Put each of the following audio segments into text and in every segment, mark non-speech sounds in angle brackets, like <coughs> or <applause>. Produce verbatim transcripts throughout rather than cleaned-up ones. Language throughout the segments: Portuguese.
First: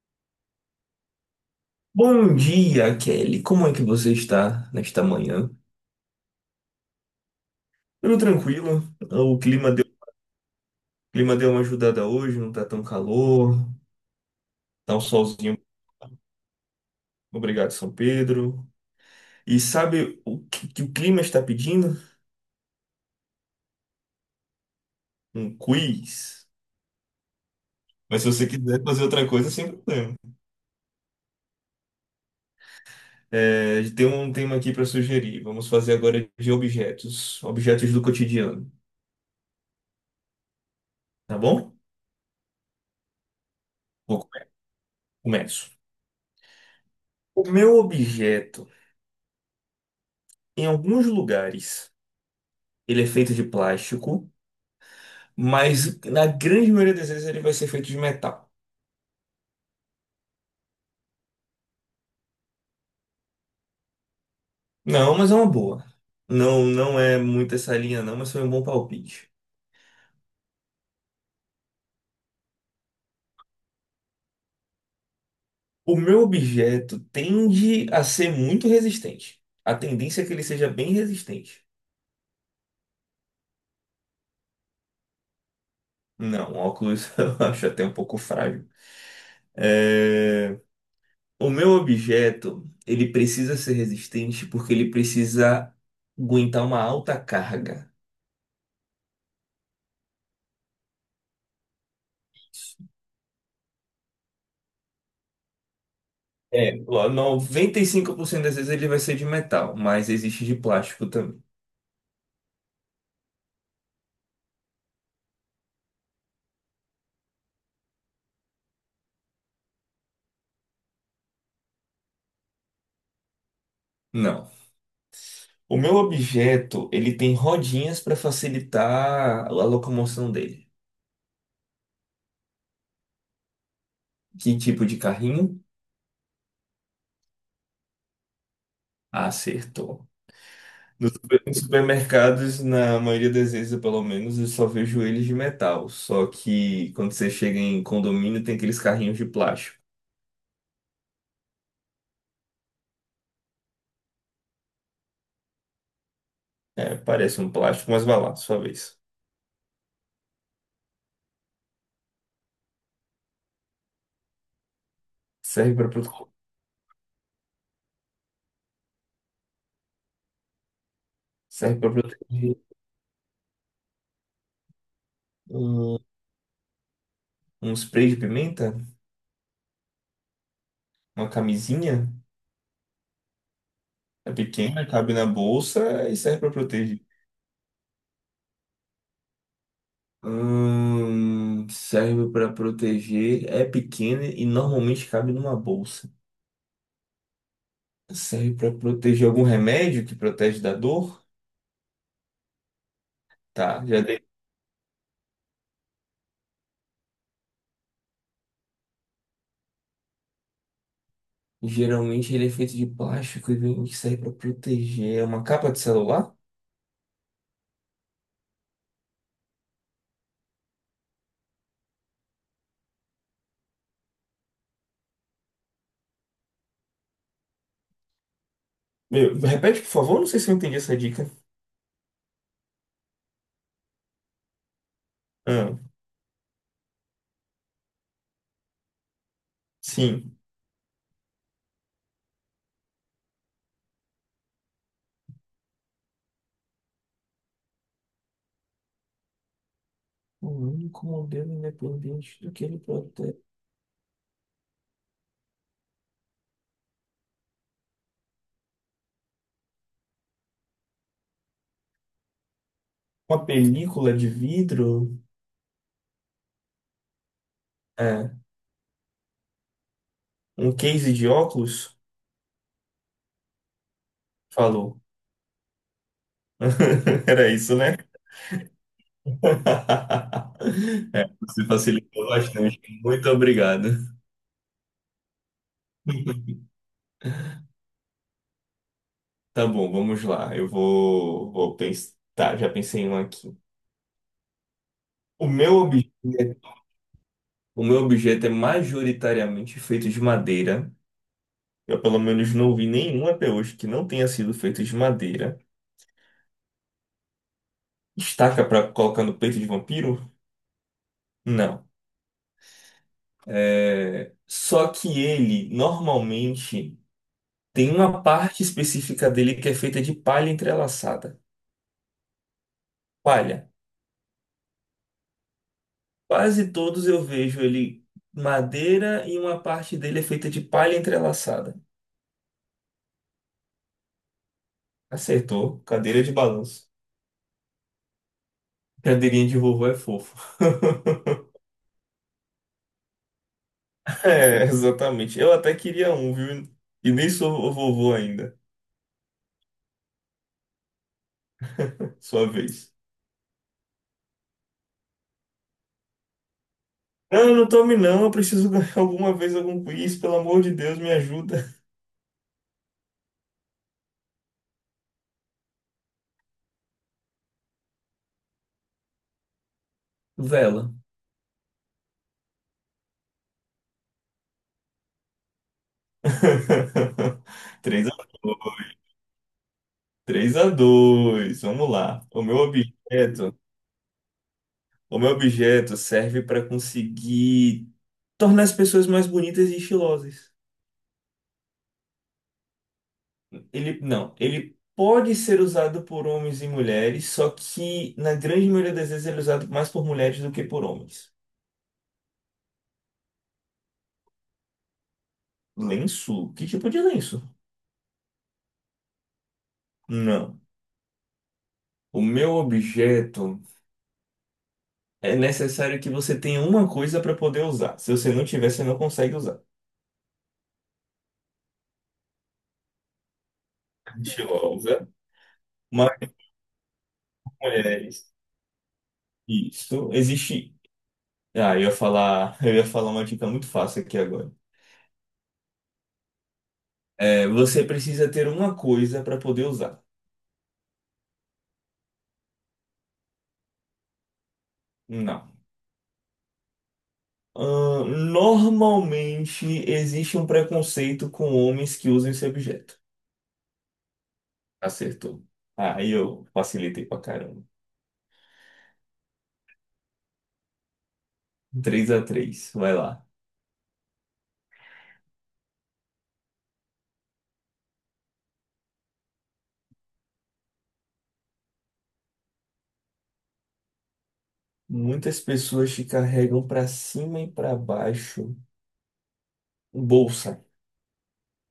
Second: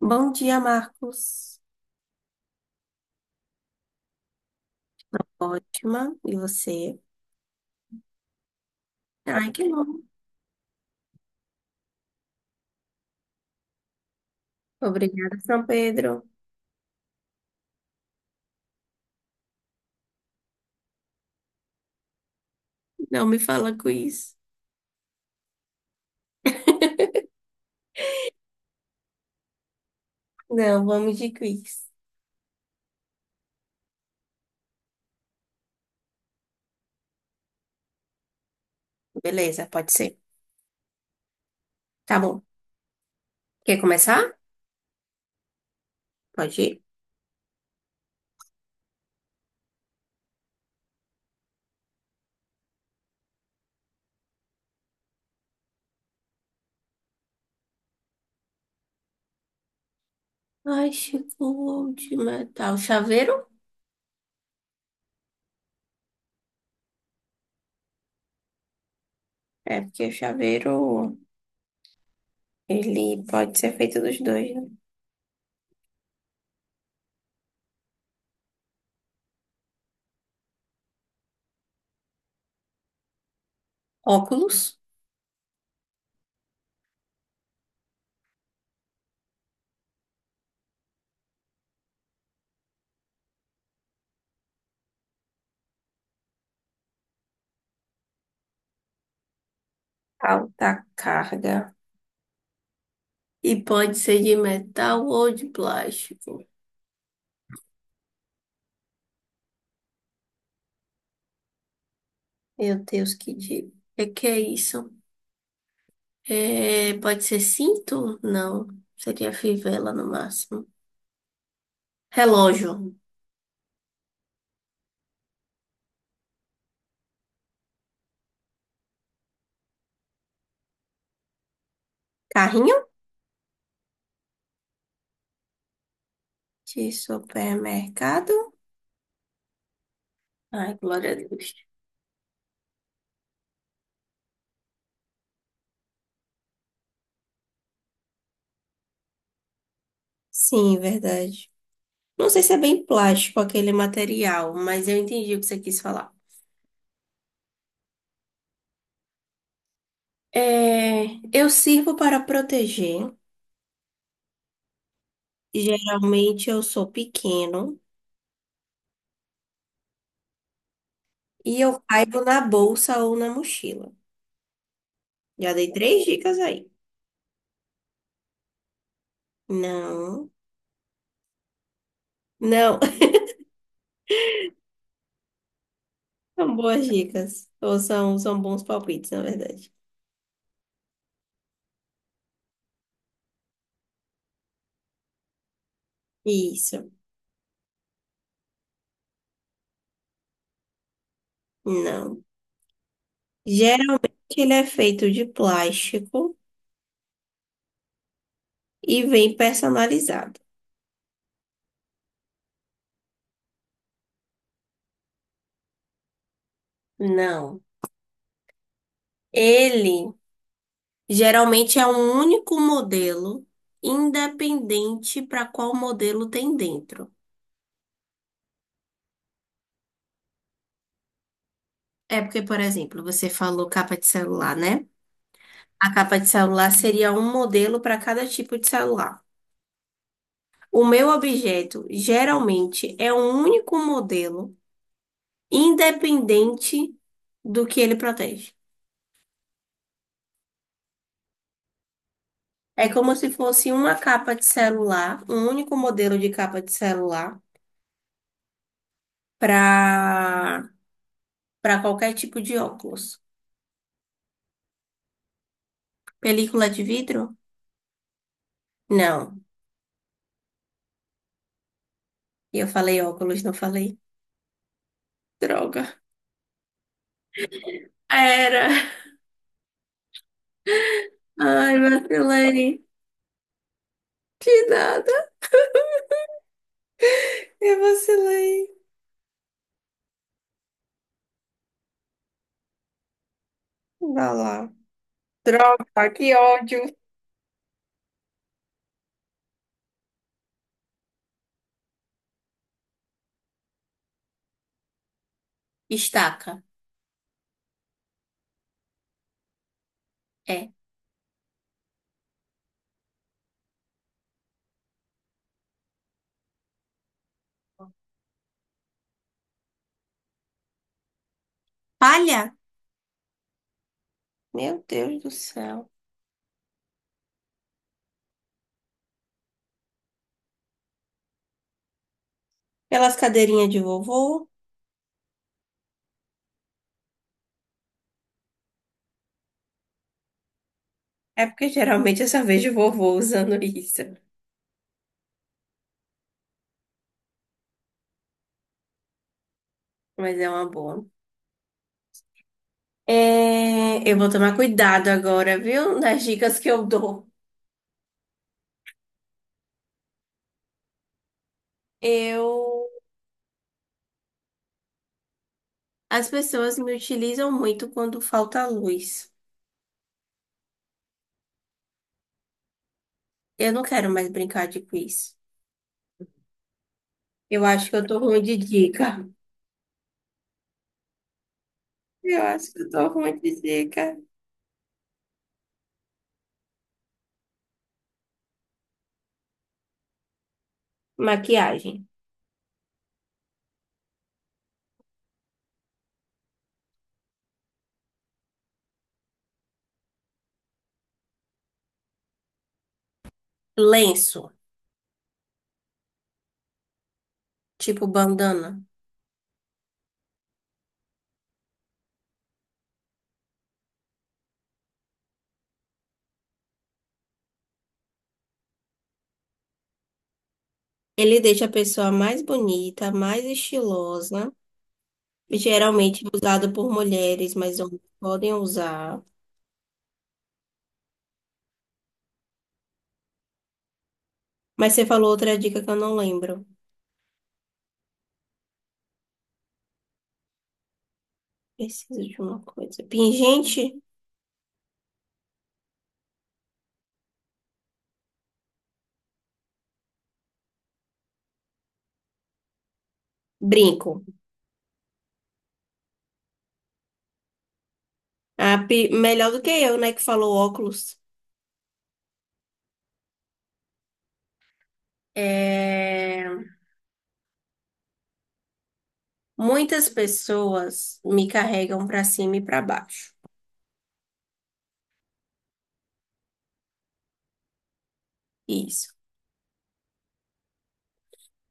Bom dia, Marcos. Bom dia, Kelly. Como é que você está nesta manhã? Ótima. E você? Tudo tranquilo? O Ai, que clima deu, bom. o clima deu uma ajudada hoje, não tá tão calor, tá um Obrigada, solzinho. São Pedro. Obrigado, São Pedro. E sabe o que, que o clima está pedindo? Não me fala quiz. Um quiz. <laughs> Mas se você quiser fazer outra coisa, sem problema. Não, vamos de quiz. É, tem um tema aqui para sugerir. Vamos fazer agora de objetos, objetos do cotidiano, Beleza, pode ser. tá bom? Tá bom. Quer Vou começar? come- Começo. Pode ir. O meu objeto, em alguns lugares, ele é feito de plástico. Mas na grande maioria das vezes ele vai ser feito de metal. Ai, chegou de metal. Chaveiro? Não, mas é uma boa. Não, não é muito essa linha não, mas foi um bom palpite. É, porque o chaveiro, ele pode ser feito dos dois, né? O meu objeto tende a ser muito resistente. A tendência é que ele seja bem resistente. Óculos, Não, óculos <laughs> eu acho até um pouco frágil. É, O meu objeto, ele precisa ser resistente porque ele precisa aguentar uma alta carga. alta carga. E pode ser de metal ou de plástico. É, ó, noventa e cinco por cento das vezes ele vai ser de metal, mas existe de plástico também. Meu Deus, que dia. É que é isso? É, pode ser cinto? Não. Seria fivela no máximo. Relógio. Não. O meu objeto, ele tem rodinhas para facilitar a locomoção dele. Carrinho? Que tipo de carrinho? De supermercado? Acertou. Ai, glória Nos a super- Nos Deus. supermercados, na maioria das vezes, eu, pelo menos, eu só vejo eles de metal. Só que quando você chega em condomínio, tem aqueles carrinhos de plástico. Sim, verdade. Não sei se é bem plástico aquele material, mas eu entendi o que você quis falar. É, parece um plástico, mas vai lá, sua vez. É, eu sirvo para proteger. Serve para prote... Geralmente eu sou pequeno e Serve eu para caibo na proteger bolsa ou na mochila. Já dei um, três dicas aí. um spray de pimenta, Não. uma camisinha. Não, É pequena, cabe na bolsa e serve para são boas proteger. dicas. Ou são, são bons palpites, na verdade. Hum, serve para proteger, é pequena e normalmente cabe numa bolsa. Isso. Serve para proteger algum remédio que protege da dor? Não. Tá, já Geralmente dei. ele é feito de plástico e vem personalizado. Geralmente ele é feito de plástico e vem que serve para proteger. É uma capa de celular? Não. Ele geralmente é um único modelo, independente para qual modelo tem dentro. Meu, repete, por favor, não sei se eu entendi essa dica. É porque, por exemplo, você falou capa de celular, né? Ah, A capa de celular seria um modelo para cada tipo de celular. sim. O meu objeto geralmente é um único modelo independente do que ele protege. O único modelo independente do que ele É como se protege. fosse uma capa de celular, um único modelo de capa de celular para para qualquer tipo de óculos. Uma película de vidro? Película de vidro? É. Não. Um case de óculos? Eu falei óculos, não falei. Falou. Droga. <laughs> Era isso, né? Era. <laughs> É, você Ai, facilitou bastante. vacilei. Muito obrigado. De nada. <laughs> <laughs> Eu vacilei. Tá bom, vamos lá. Eu vou, vou pensar. Tá, já pensei em um aqui. Vai lá. O meu Droga, que objeto, ódio. o meu objeto é majoritariamente feito de madeira. Eu, pelo menos, não vi nenhum até hoje que não tenha sido feito de madeira. Estaca. Estaca pra colocar no peito de vampiro? É. Não. É... Só que ele, normalmente, tem uma parte específica dele que é feita de palha entrelaçada. Palha? Palha. Meu Deus do céu. Quase todos eu vejo ele madeira e uma parte dele é feita de palha entrelaçada. Pelas cadeirinhas de vovô. Acertou. Cadeira de balanço. Cadeirinha de vovô é fofo. <laughs> É porque geralmente eu só vejo vovô usando isso. É, exatamente. Eu até queria um, viu? E nem sou vovô ainda. Mas é uma boa. Sua vez. É, eu vou tomar cuidado agora, viu? Nas dicas que eu dou. Não, não tome não. Eu preciso ganhar alguma vez algum quiz. Pelo amor de Deus, me ajuda. Eu. As pessoas me utilizam muito quando falta luz. Vela. Eu não quero mais brincar de quiz. <laughs> Eu acho que eu Três tô a, ruim de dica. três a dois. Vamos lá. Eu O meu acho que eu tô ruim objeto, de dica. O meu objeto serve para conseguir tornar as pessoas mais bonitas e estilosas. Maquiagem. Ele não, ele pode ser usado por homens e mulheres, só que na grande maioria das vezes ele é usado mais por mulheres do que por homens. Lenço, Lenço? Que tipo de lenço? tipo bandana. Não. O meu objeto é necessário que você tenha uma coisa para poder usar. Se você não tiver, você não consegue usar. Ele deixa a pessoa mais bonita, mais estilosa. Estilosa, Geralmente mais usado por mulheres, mas homens mulheres. podem usar. Isso existe. Ah, eu ia falar, eu ia falar uma dica muito fácil aqui agora. Mas você falou outra dica que eu não lembro. É, você precisa ter uma coisa para poder usar. Preciso de uma coisa. Pingente, Não. Ahn, normalmente existe um preconceito com homens que usam esse objeto. brinco. Acertou. Aí eu facilitei pra caramba. Ah, pi- melhor do que eu, né, que falou óculos. Três a três, vai lá. É, muitas pessoas me carregam para cima e para baixo. Muitas pessoas te carregam pra cima e pra baixo. Isso. Bolsa,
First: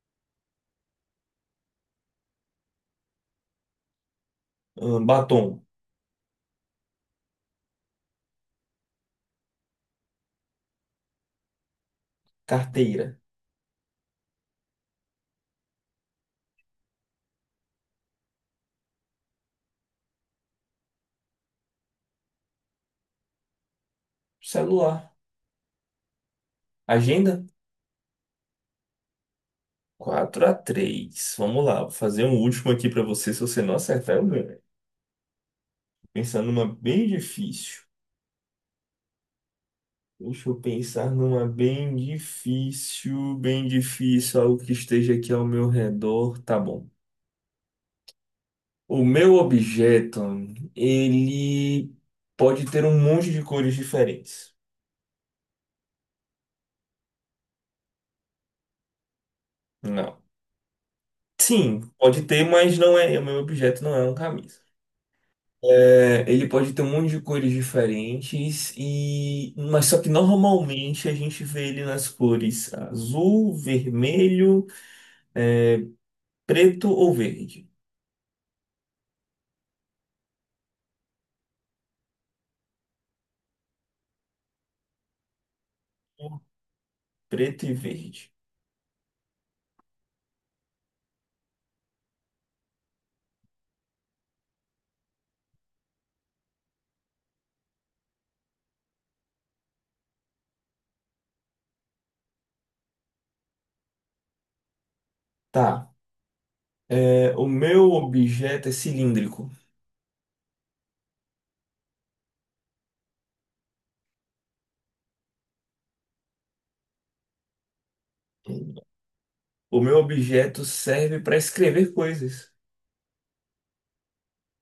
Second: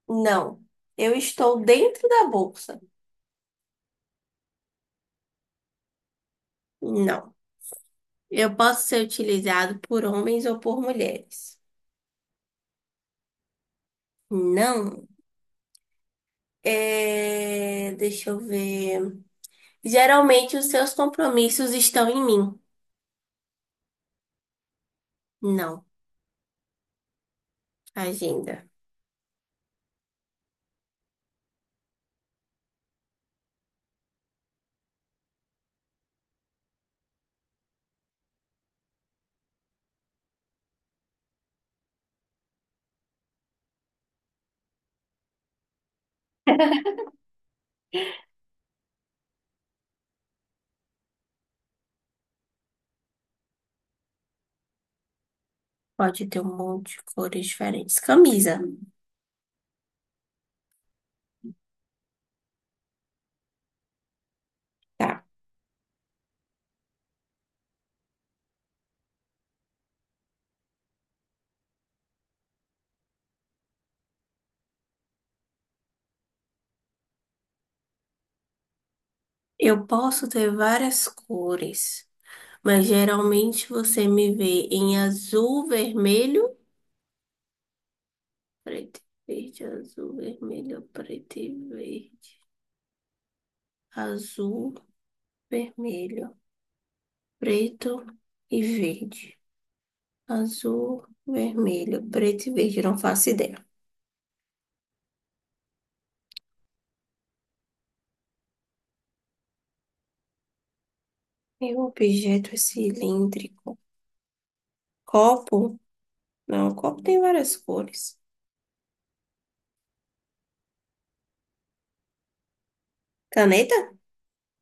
Não. Eu estou dentro da bolsa. ahn, batom, Não. Eu posso ser utilizado por homens ou por mulheres. carteira, Não. É, deixa eu ver. Geralmente os seus compromissos estão em mim. celular, Não. agenda. Agenda. Quatro a três. Vamos lá, vou fazer um último aqui pra você. Se você não acertar, eu ganho. Pensando numa bem difícil. Deixa eu pensar numa bem difícil, bem difícil, algo que esteja aqui ao meu redor. Tá bom. O meu objeto, ele pode ter um monte de cores diferentes. Pode ter um monte de cores diferentes. Camisa. Não. Sim, pode ter, mas não é. O meu objeto não é uma camisa. Tá. É, ele pode ter um monte de cores diferentes e, mas só que normalmente a gente vê ele nas cores azul, vermelho, preto ou verde. Eu posso ter várias cores, mas geralmente você me vê em azul, vermelho, Preto e verde. preto e verde, azul, vermelho, preto e verde. Azul, vermelho, preto e verde. Azul, vermelho, preto e verde. Não faço ideia. Tá. É, o meu objeto é cilíndrico. Meu objeto é cilíndrico. Copo? Não, o copo tem várias cores. O meu objeto serve para escrever coisas. Caneta?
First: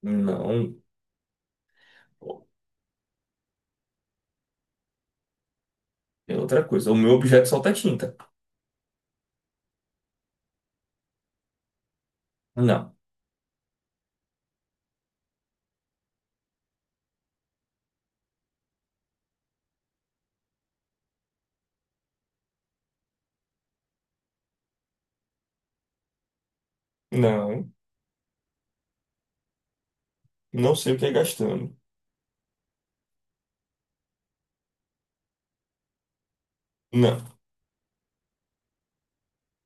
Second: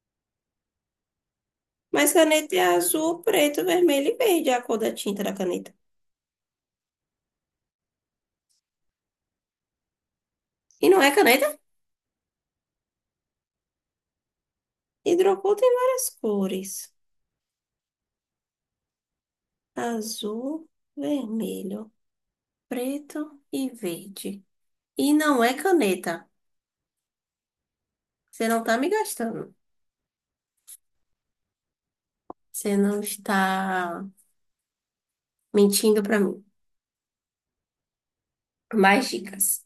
Não, Mas caneta é azul, preto, vermelho e verde, é a cor da tinta da caneta. é outra coisa. O meu objeto solta tinta. E não é caneta? Não. Hidrocor tem várias cores. Azul, vermelho, preto e verde. E não é caneta. Não, Você não tá me gastando. não sei o que é gastando. Você não está mentindo pra mim. Não. Mais dicas.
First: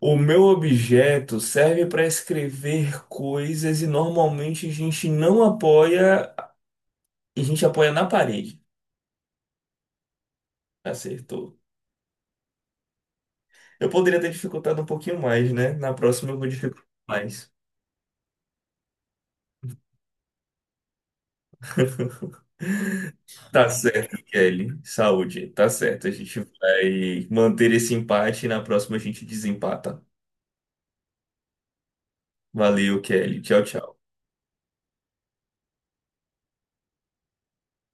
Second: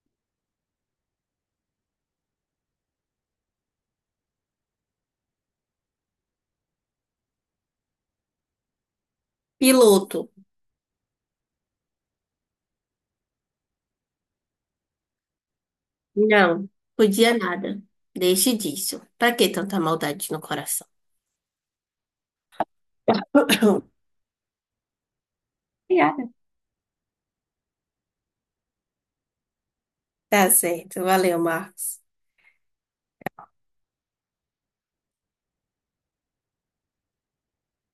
O meu objeto serve para escrever coisas e normalmente a gente não apoia, a gente apoia na parede. Piloto. Acertou. Eu poderia ter dificultado um pouquinho mais, né? Na próxima eu vou Não, dificultar podia mais. nada. Deixe disso. Pra que tanta maldade no coração? <laughs> Tá <coughs> certo, Kelly. Saúde. Tá E certo. A gente vai manter esse empate e na próxima a gente desempata. tá certo. Valeu, Marcos. Valeu, Kelly. Tchau, tchau.